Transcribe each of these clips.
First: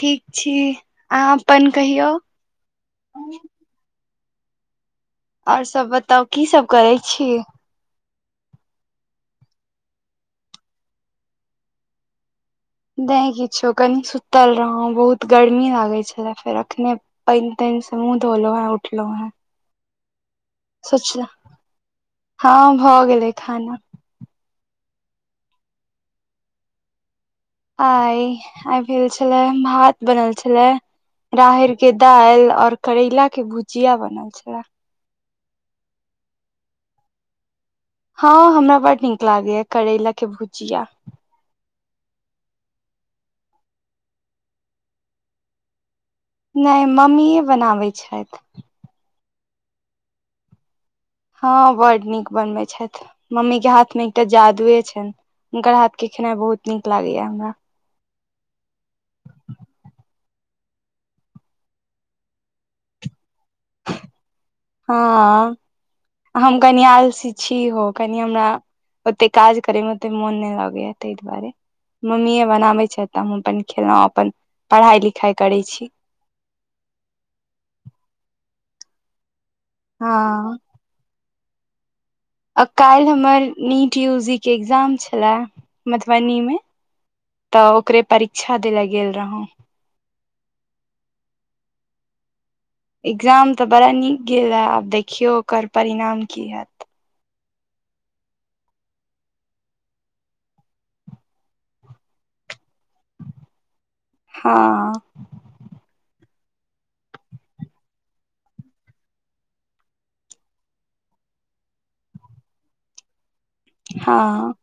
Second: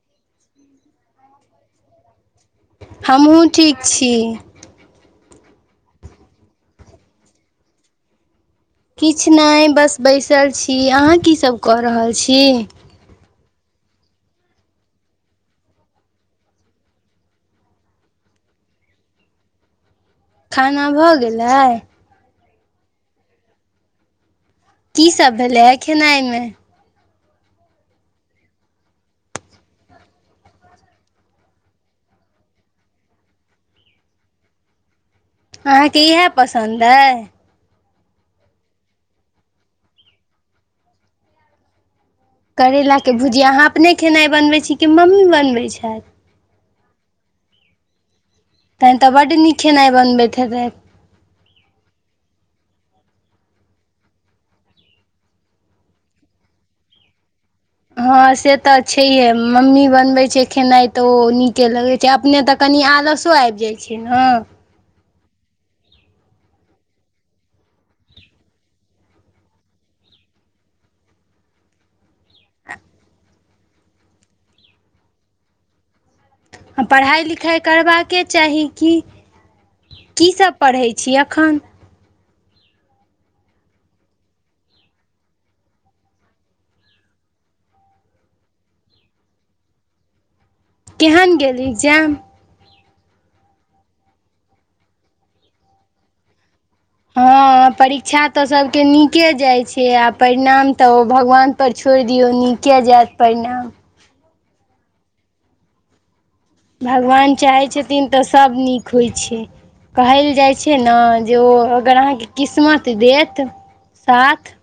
ठीक छी अहाँ अपन कहियौ हमहुँ ठीक छी ओर सब बताउ की सब करै छी किछु नहि बस बैसल छी अहाँ कीसभ कऽ रहल छी ने किछो कनि सुतल रहौ बहुत गर्मी लागैत छलए फेर अखने पानि तानि सँ मुँह धोलो हैं उठलो हैं खाना भऽ गेलै हँ भऽ गेलै खाना की सब भेलैए खेनाइमे आइ आइ भेल छले भात बनल छले राहड़ के दालि और करैला के भुजिया बनल छलै अहाँके इएह पसन्द अइ हँ हमरा बड नीक लागैया करैला के भुजिया करैला के भुजिया अहाँ अपने खेनाइ बनबै छी कि मम्मी बनबै छैथ नहि मम्मीए बनाबै छथि तहन तऽ बड्ड नीक खेनाइ बनबैत हेतै हँ बड नीक बनबैत छथि मम्मी के हाथ मे एकटा जादुए छनि हुनकर हाथ के खेनाइ बहुत नीक लागैया हमरा हँ से तऽ छैहे मम्मी बनबै छै खेनाइ तऽ ओ नीके लगैत के अपने त कनि आलसो आबि जाइत छै न हँ हम कनि आलसी छी हो कनि हमरा ओते काज करेमे ओतेक मोन नहि लगैया ताहि दुआरे मम्मीए बनाबै छै तऽ हम अपन खेलहुॅं अपन पढ़ाई लिखाई करै छी आ पढ़ाई लिखाई करबाक के चाही की की हँ सब पढ़े छी एखन आ काल्हि हमर नीट यूजी के एग्जाम छलए मधुबनी में त ओकरे परीक्षा द ले गेल रहौ केहन गेल एग्जाम एग्जाम त बड़ा नीक गेल हे आब देखियौ ओकर परिणाम की हैत हँ परीक्षा त सभके नीके जाइत छै आ परिणाम त ओ भगवान पर छोड़ि दियौ नीके जायत परिणाम हँ भगवान चाहै छथिन त सभ नीक होइ छै कहल जाइत छै ने जे ओ अगर अहाँके किस्मत देत हँ साथ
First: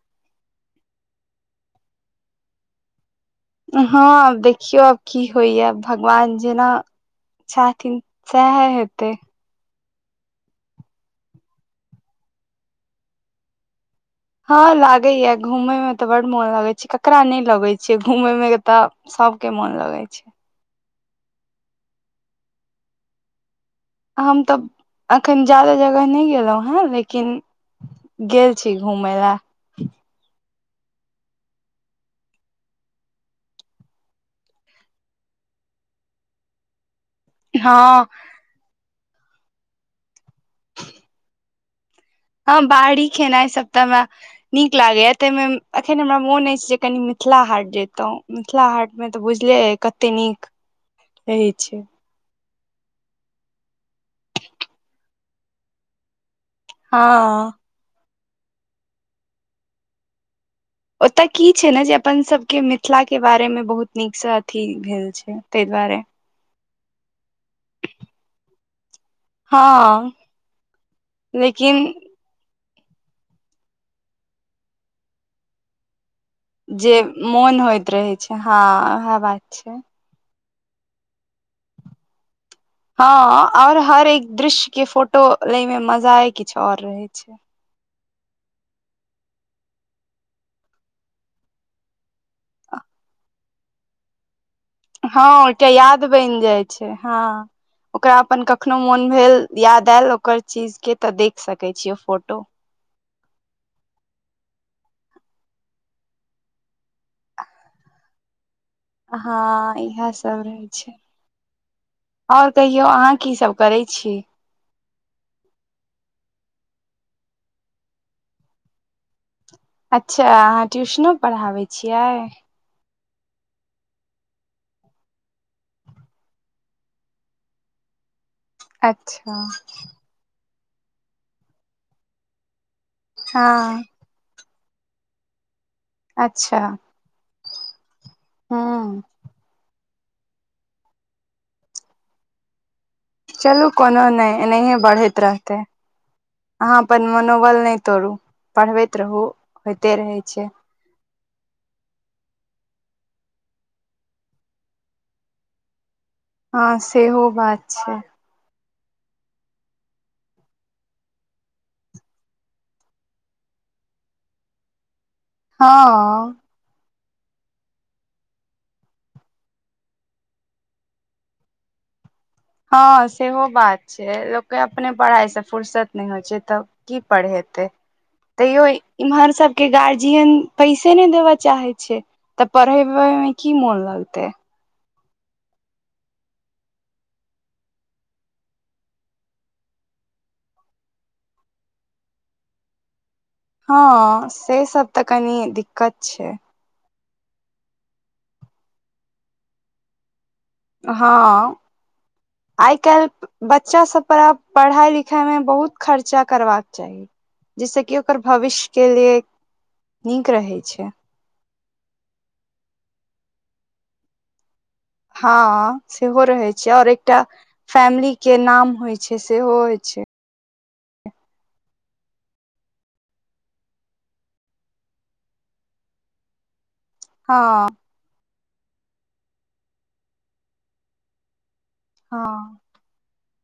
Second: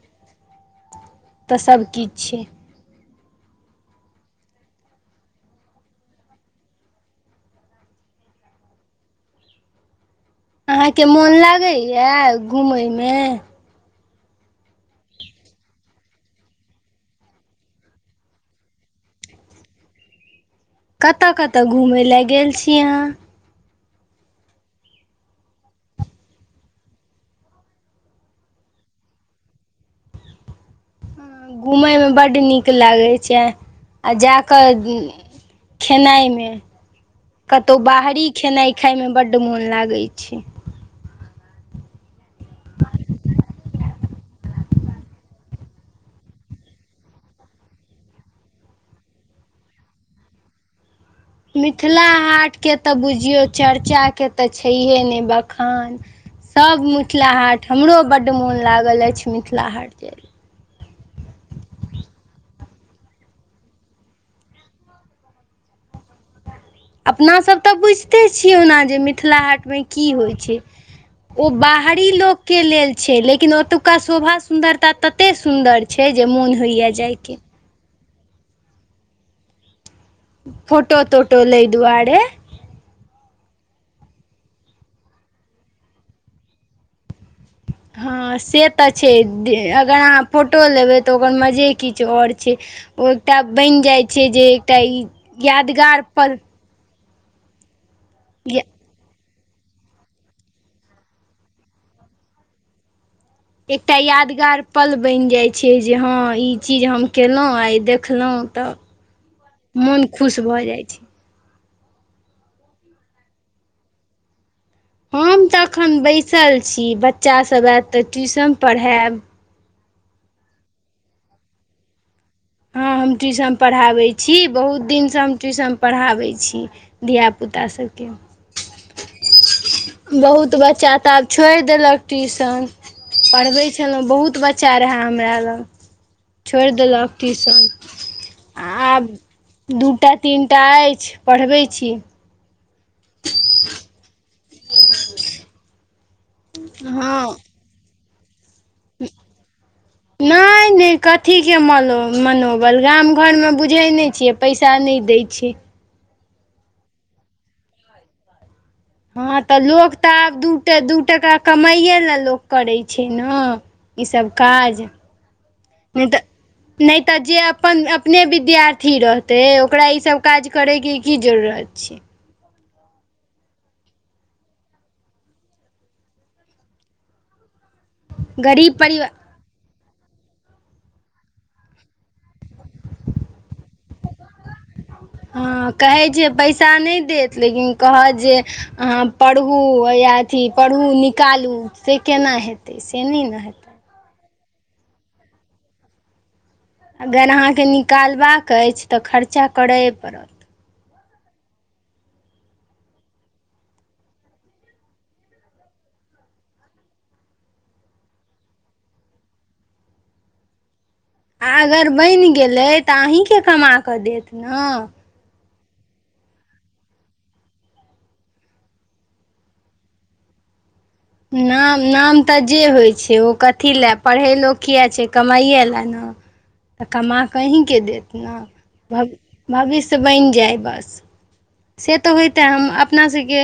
तऽ सबकिछ छै हँ देखियौ आब की होइये भगवान जेना छथिन सेएह हेतै अहाँके मोन लागैया घुमयमें हँ लागैय ये घूमय में त बड मोन लगैत छै ककरा नहि लगैत छै घूमय में त सबके मोन लगै छै कतऽ कतऽ घूमय लेऽ गेल छी अहाँ हम तऽ एखन ज्यादा जगह नहि गेलहुँ हैं लेकिन गेल छी घुमय लए घूमय में बड नीक लागै छै आ जा क खेनाइ मे कतहु हँ बाहरी खेनाइ खााय में बड्ड मोन लागैत छै हँ बाहरी खेनाइ सब त ह नीक लागेया तैमें अखन हमरा मोन अछि जे कनी मिथिला हाट जैतहुं मिथिला हाट मे तऽ बुझले अइ कते नीक रहै छै मिथिला हाटके त बुझियौ चर्चा के त छैहे ने बखान सभ मिथिला हँ हाट हमरो बड् मोन लागल अछि मिथिला हाट जाय लेल ओतय की छै ने जे अपन सब के मिथिला के बारे मे बहुत नीक से अथी भेल छै ताहि दुआरे अपना सब त बुझिते छियै ओना जे मिथ मिथिला हाट मे की हँ होइ छै ओ लेकिन बाहरी लोक के लेल छै लेकिन ओतुका शोभा सुंदरता तते सुन्दर छै जे मून जे मोन होइत रहै छै हँ उएह बात छै फोटो तोटो लै दुआरे हँ और हर एक दृश्य के फोटो लै में मजा ए किछु और रहै छै हँ से तऽ छै अगर अहाँ फोटो लेबै तऽ ओकर मजे किछु और छै ओ एकटा बैन जाइ छै जे ई हँ ओयके यादगार याद पल बनि जाय छै हँ ओकरा अपन कखनो मोन भेल याद आयल ओकर चीज के तऽ देख सकै छियै फोटो एकटा यादगार पल बनि जाइ छै जे हँ ई चीज हम केलहुँ आ ई देखलहुँ तऽ हँ मोन इहे खुश सब भऽ रहै जाइ छै और कहियौ अहाँ की सब करै छी हम तऽ एखन बैसल छी बच्चासब आयत तऽ ट्यूशन पढ़ायब अच्छा अहाँ ट्यूशनो पढ़ाबै छियै हँ हम ट्यूशन पढ़ाबै छी बहुत दिनसँ हम ट्यूशन पढ़ाबै छी धियापुता सभके अच्छा बहुत बच्चा त आब छोयड़ देलक ट्यूशन पढ़बै हँ छलौ बहुत बच्चा बच्चा रहय हमरा लग अच्छा छोयड़ देलक ट्यूशन हूँ आब दूटा तीनटा ऐछ पढ़बै छी चलू कोनो नहि एनहियए बढ़ैत रहतै अहाँ अपन हँ मनोबल नय तोड़ू पढ़बैत रहू होइते रहै छै कथी के मलो मनोबल गाम घर में बुझै नहि छियै पैसा नइ दै छै हँ सेहो बात छै हँ तऽ लोक तऽ आब दू ट दू टका कमाइए ले लोक करै छै न ईसभ काज हाँ नय तऽ जे अपन अपने विद्यार्थी रहतै ओकरा ई सब काज करैके की जरूरत छै हँ सेहो बात छै से लोकके अपने पढ़ाइसँ फुुरसत नहि होइ छै तऽ की पढ़ेतै तैयो गरीब परिवार इम्हर स कि गार्जियन पैसे नहि देब चाहै छै तऽ पढ़ेेबैय मे की मोन लगतै हँ कहै छै पैसा नहि देत लेकिन कहत जे अहाँ पढ़ू या अथी पढ़ू निकालू से केना हेतै से नहि ने हेतै हँ से सब तऽ कनी दिक्कत छै अगर अहाँ केँ निकलबाक अछि तऽ खर्चा करये पड़त हँ आइ काइल बच्चा सब पर आब पढ़ाई लिखाई मे बहुत खर्चा करबाक चाही जैस कि ओकर भविष्य के लेक नीक रहे छै आ अगर बनि गेलै तऽ अहीके कमा क देत न हँ सेहो रहै छै और एकटा फैमिली के नाम होइ छै सेहो होइ छै नाम नाम तऽ जे होइ छै ओ कथी लए पढ़ै लोक किया छै कमाइए लए ना ह तऽ कमा हँ कऽ अहीके देत ने भ भविष्य बनि जाय बस से तऽ होइते हँ हम अपना सके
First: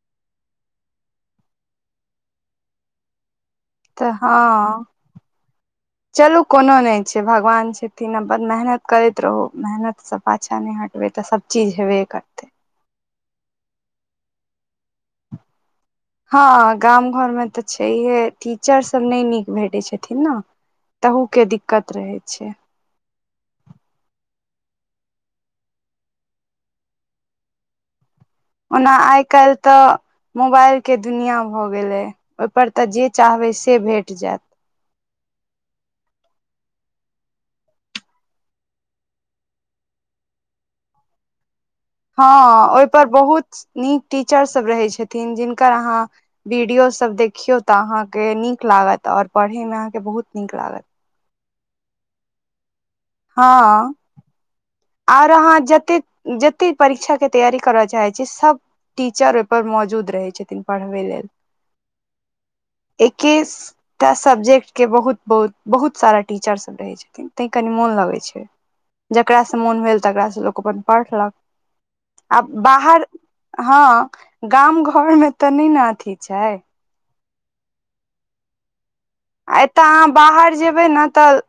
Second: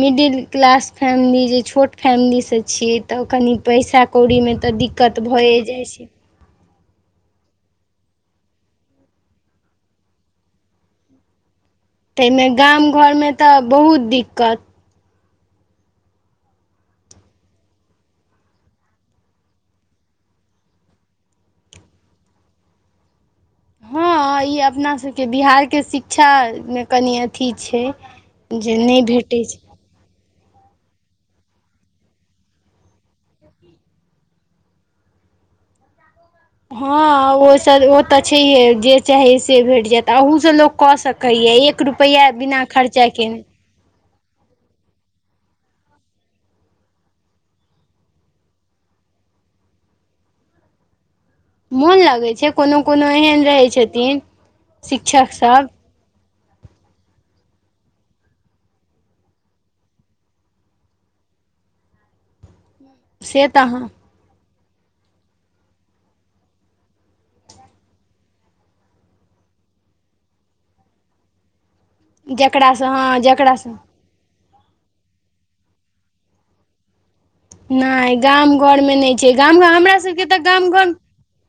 मिडिल क्लास फैमिली जे छोट फैमिली सँ छियै तऽ कनि पैसा तऽ कौड़ी मे तऽ हँ दिक्कत भऽए जाइ छै चलू कोनो नहि छै भगवान छथिन आ मेहनत करैत रहू मेहनतसँ पाछाँ नहि हटबै तऽ सभ चीज हवे तएमे गाम घरमे तऽ बहुत दिक्कत हँ गाम घरमे तऽ छैहे टीचरसभ नय नीक भेटै छथिन न तहू के दिक्कत रहै छै हँ ई अपनासभके बिहारके शिक्षाके कनि अथी छै जे ओना नहि आइ भेटै काल्हि छै तऽ मोबाइल के दुनिआँ भऽ गेलै ओयपर तऽ जे चाहबै से भेट जएत हँ ओसँ ओ तऽ छैहे जे चाही से भेट जैत अहूसँ लोक कऽ सकैए एक रुपैआ बिना हँ ओहिपर खर्चा केने बहुत नीक टीचर सब रहै छथिन जिनकर अहाँ वीडियोसभ देखियौ तऽ अहाँके नीक लागत ओर पढ़यमे अहाँके बहुत नीक लागत मोन लगै छै कोनो कोनो एहन रहै छथीन आओर अहाँ जतेक जतेक परीक्षाके तैयारी करय चाहैत छी सभ टीचर ओईपर मौजूद रहै छथिन पढ़बै लेल से एकीस हँ तऽ सब्जेक्ट के बहुत बहुत बहुत सारा टीचर सब रहै छथिन तै कनि मोन लगै छै जकरासँ मोन भेल तकरासँ लोक अपन पढ़लक आब जकरासँ बाहर हँ जकरासँ हँ गाम घर मे तऽ नय ने अथी छै नइ गाम घर मे नइ छै आ गाम एत्त हमरा अहाँ सबके तऽ बाहर गाम जेबै न तऽ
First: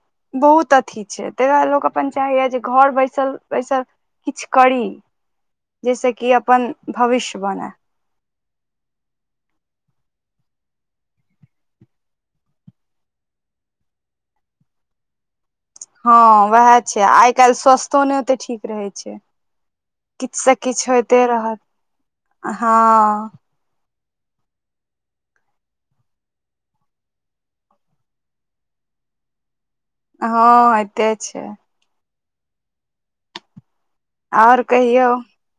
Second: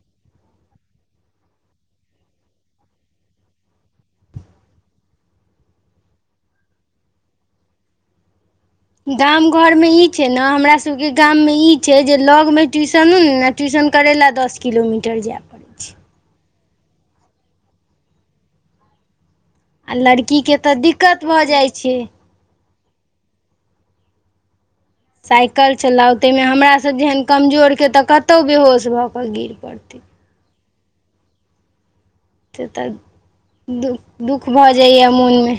बहुत अथि छै ताई दुआरे लोक अपन चाहैए जे घर बैसल बैसल किछ करी जैस कि अपन भविष्य बनए गाम घर मे ई छै ने हमरा सबके गाम मे ई छै जे लग मे ट्यूशनो नै ने ट्यूशन करै लए दस किलोमीटर जायब हँ उएह छै आइ काल्हि स्वस्तो नै ओते ठीक रहै छै आ लड़की किछुसँ के तऽ दिक्कत भऽ जाइ छै हाँ सायकल चलाउ तैमे हमरासभ जेहन कमजोर के तऽ कतहु बेहोश भऽ कऽ गिर पड़तै हाँ एते छै से तऽ दु दुख आओर भऽ जाइए कहियौ मोन मे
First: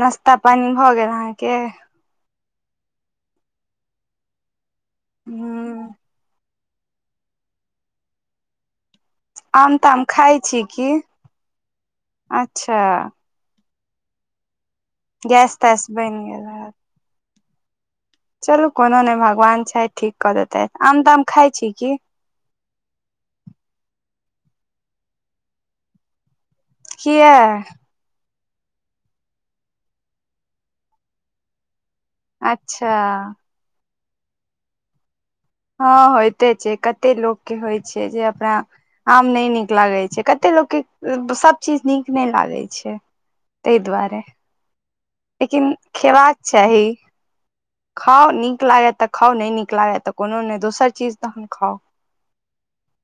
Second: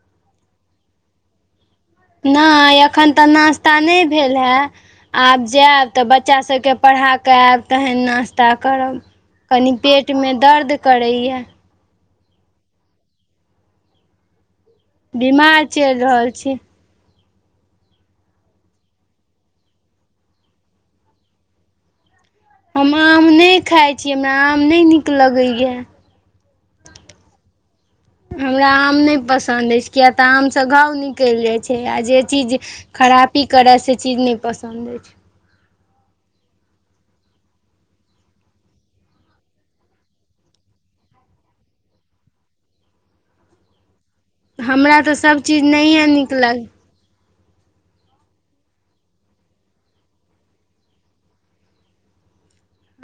नाश्ता पानी भऽ गेल अहाँके नय एखन तऽ नाश्ता नय भेल है आब जैब ह तऽ बच्चा सभके पढ़ाकऽ आएब तहन नास्ता करब कनी आम ताम पेट में खाइ छी दर्द की करैए अच्छा गैस बीमार तैस चैल बनि रहल गेल छी हैत चलू कोनो नय भगवान छै ठीक कऽ देतै आम ताम खााय छी की हम आम नय खाइ छी हमरा आम नय नीक लगैय किया हमरा आम नय पसन्द ऐछ किय तऽ आमसँ घाव निकैल जाइ छै आ जे चीज अच्छा खरापी करै से चीज नहि पसन्द अछि हँ होइते छै कते लोक के होइ छै जे अपना आम नइ नीक लागे छै कते लोक के सब चीज नीक नइ लागे छै तैय दुआरे हमरा तऽ सभ चीज लेकिन नहिए खेबाक निकलग चाही खाउ नीक लागत तऽ खाउ नहि नीक लागत तऽ कोनो नहि दोसर चीज तहन खाउ [inaudible]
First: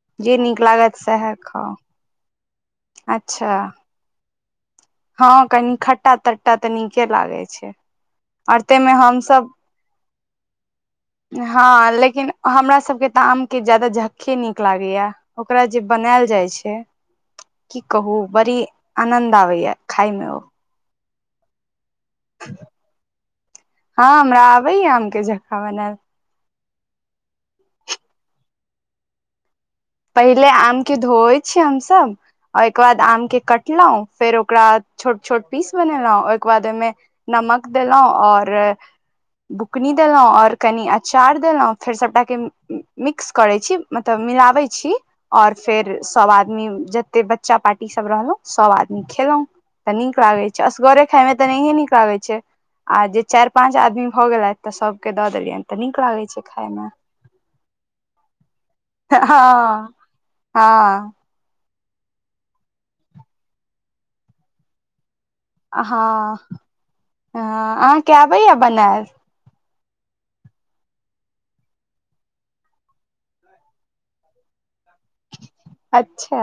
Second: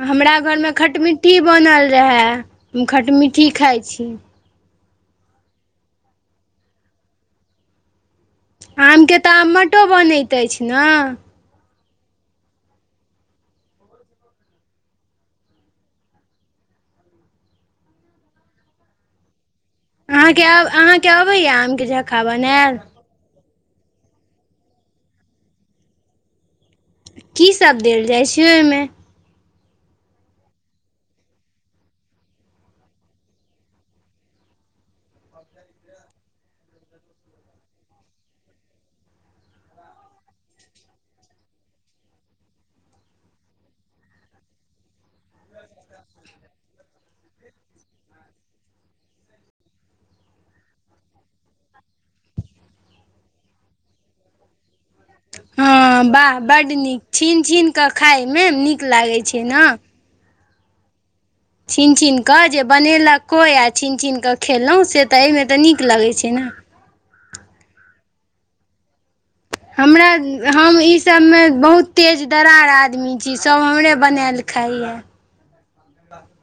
हमरा जे घर नीक में लागत सएह खटमिट्ठी खाउ बनल रहे हम खटमिट्ठी अच्छा खाइ छी हँ कनी खट्टा तट्टा तऽ नीके लागै छै आओर ताहिमे आमके तऽ आमटो बनैत अछि ने हाँ लेकिन हमरा सबके तऽ आम के ज्यादा झक्खे नीक लागेया ओकरा जे बनैल जाइ छै की कहू बड़ी आनन्द आबैए अहाँके अहाँके अबैया आमके झक्खा बनायल हँ हमरा आबेया आम के झक्खा बनाएल की सब देल जाइ छै ओहिमे पहिले आम के धोै छियै हमसभ ओहिके बाद आम के कटलौ फेर ओकरा छोट छोट पीस बनेलौ ओहिके बाद ओहिमे नमक देलहुॅँ आओर बुकनी देलहुँ ओर कनि अँचार देलहुँ फेर सभटाके मिक्स करै छी मतलब मिलाबै छी ओर फेर सब आदमी जते बच्चा पाटी सब रहलहुँ सब आदमी खेलहुॅं तऽ नीक लागैत छै असगरे खायमे तऽ नहिए नीक लागैत छै आ जे चारि पाँच आदमी भऽ गेलथि तऽ सबके दऽ देलियनि तऽ नीक लागैत छै खाय मे छिन छिन कऽ खाय मे नीक लागै छै ने हँ हँ छीन छीन कऽ जे बनेलक कोइ आ छीन छीनक कऽ खेलहुँ से तऽ एहिमे तऽ नीक हँ लगै छै ने हँ अहाँके आबैया बनैल हमरा हम ईसभमे बहुत तेज तरार आदमी छी सभ हमरे बनायल खाइय अच्छा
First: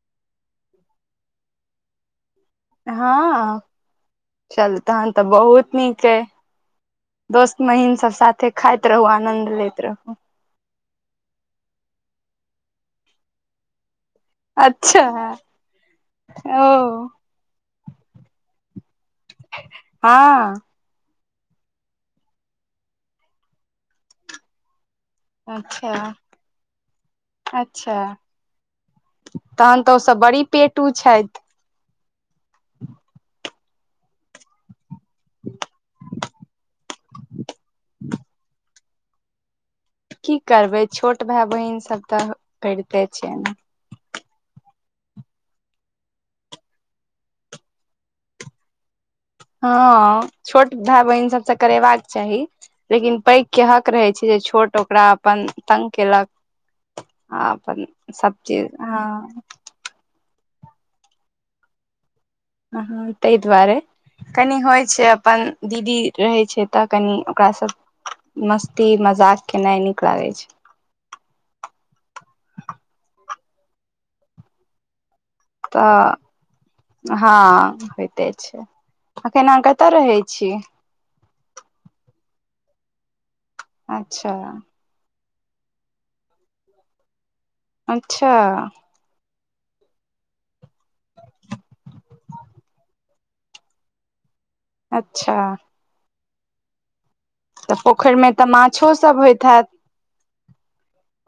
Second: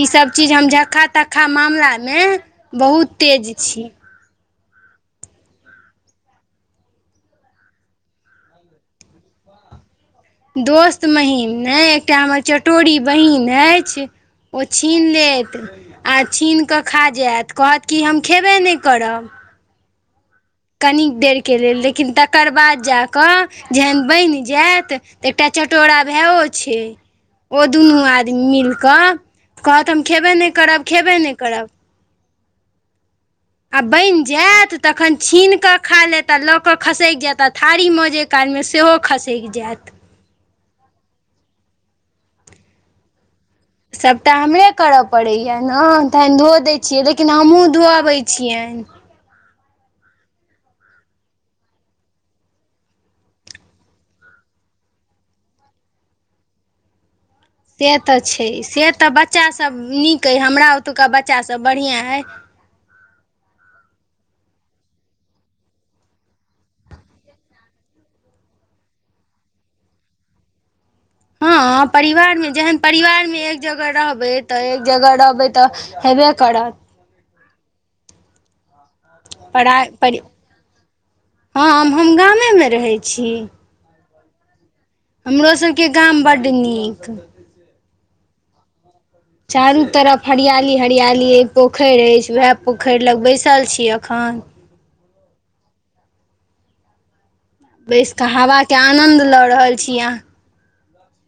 ई सभ चीज हम झक्खा तक्खा मामलामे। बहुत तेज हाँ छी चल तहन तऽ बहुत नीक अइ दोस्त महीन सब साथे खाइत रहू आनन्द लैत रहू दोस्त महिम म, एकटा हमर चटोड़ी बहिन अछि। ओ अच्छा छीन लेत आ छीन कऽ ओ खा जाएत, कहत की हम खेबे नहि करब। हँ कनि देरके लेल लेकिन तकर बाद जा कऽ जहन बनि जायत तऽ एकटा अच्छा चटोरा भैओ छै ओ अच्छा दुनू आदमी मिलि कऽ तहन कहत, तऽ हम ओसभ खेबे बड़ी नहि करब, पेटू खेबे नहि छथि करब। आ बनि जायत तखन छीन कऽ खा लेत आ लऽ कऽ खसैक जैत आ थारी म जे ओइ कालमे सेहो खसकि जैत की करबै छोट भाय बहिन सब तऽ करिते छै ने सभटा हमरे करय पड़ैए ने तखन धोअ दैत छियै लेकिन हमहूँ धोअबैत छियनि हँ छोट भाय बहिन सबसँ करेबाक चाही लेकिन पैघ के हक रहै छै जे छोट ओकरा अपन तंग केलक आ अपन सब चीज़ हां सभ नीक अइ हमरा ओतुका बच्चाभ बढ़िआँ अइ अ ह तहि द्वारे कनि होइ छै अपन दीदी रहै छै तऽ कनि ओकरा सभ मस्ती मजाक केनाइ नीक लागै छै हँ परिवारमे जेहन परिवारमे एक जगह रहबै तऽ एक जगह रहबै तऽ हेबे करत हँ होयते छै अखन अहाँ परा कतय परि रहै छी हँ हम गामेमे रहैत छी अच्छा हमरोसभके गाम बड्ड नीक अच्छा चारू तरफ हरियाली हरियाली अछि पोखरि अछि उएह पोखरि लग बैसल छी एखन अच्छा तऽ बैसि पोखरिमे कऽ तऽ हवाके माछो सब आनन्द होइत लऽ हैत रहल छी अहाँ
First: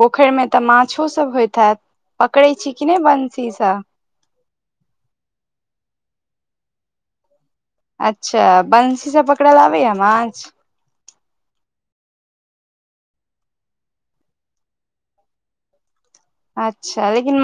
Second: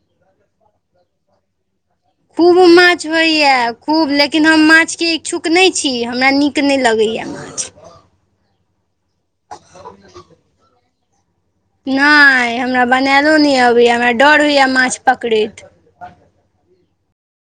पोखरिमे तऽ माछोसभ होइत हैत पकड़ै खूब छी कि नहि माछ होइ या बंशीसँ खूब ले लेकिन हम माछके इच्छुक नय छी हमरा नीक नय लगैए माछ अच्छा बंसी से पकड़ ल आबैया माछ नहि हमरा बनायलो नहि अबैया हमरा डर होइया माछ पकड़ैत अच्छा लेकिन